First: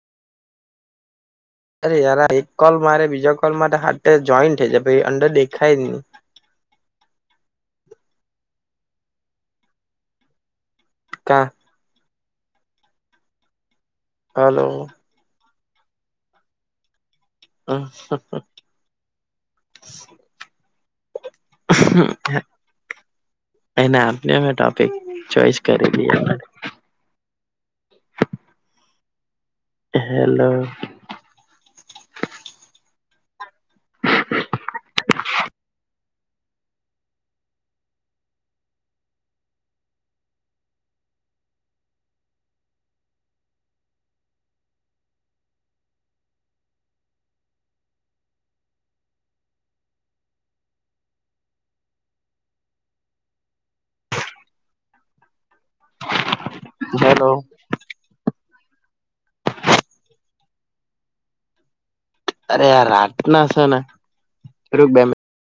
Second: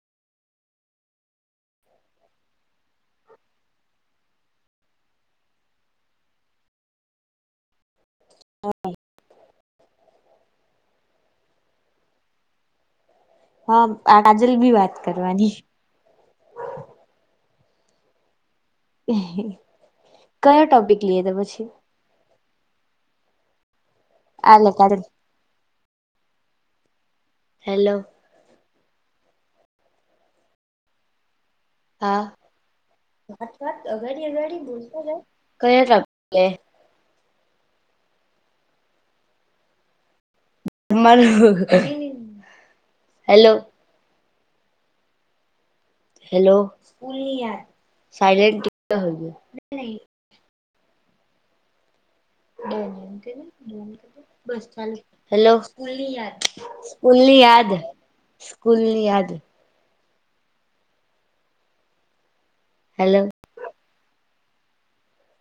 અરે યાર એક કોલ મારે બીજા કોલ મારે હાટે જોઈન્ટ થઈ જાય પછી અંડર દેખાય જ નહી. હ. કા. હા આ કાજલ હલો બી વાત કરવાની. હા હા હા. કયો ટોપિક લઈ તો પછી. એને આપને અ આ લે ટોપિક કાજલ ચોઈસ કરી લિયે. હેલો. હેલો. હા કયા topic. [unintelligible] Hello. Hello silent. Hello school hello ની યાદ સ્કૂલ ની યાદ. અરે આ રાત હેલો ના છે ને રૂક બે મિલિટ.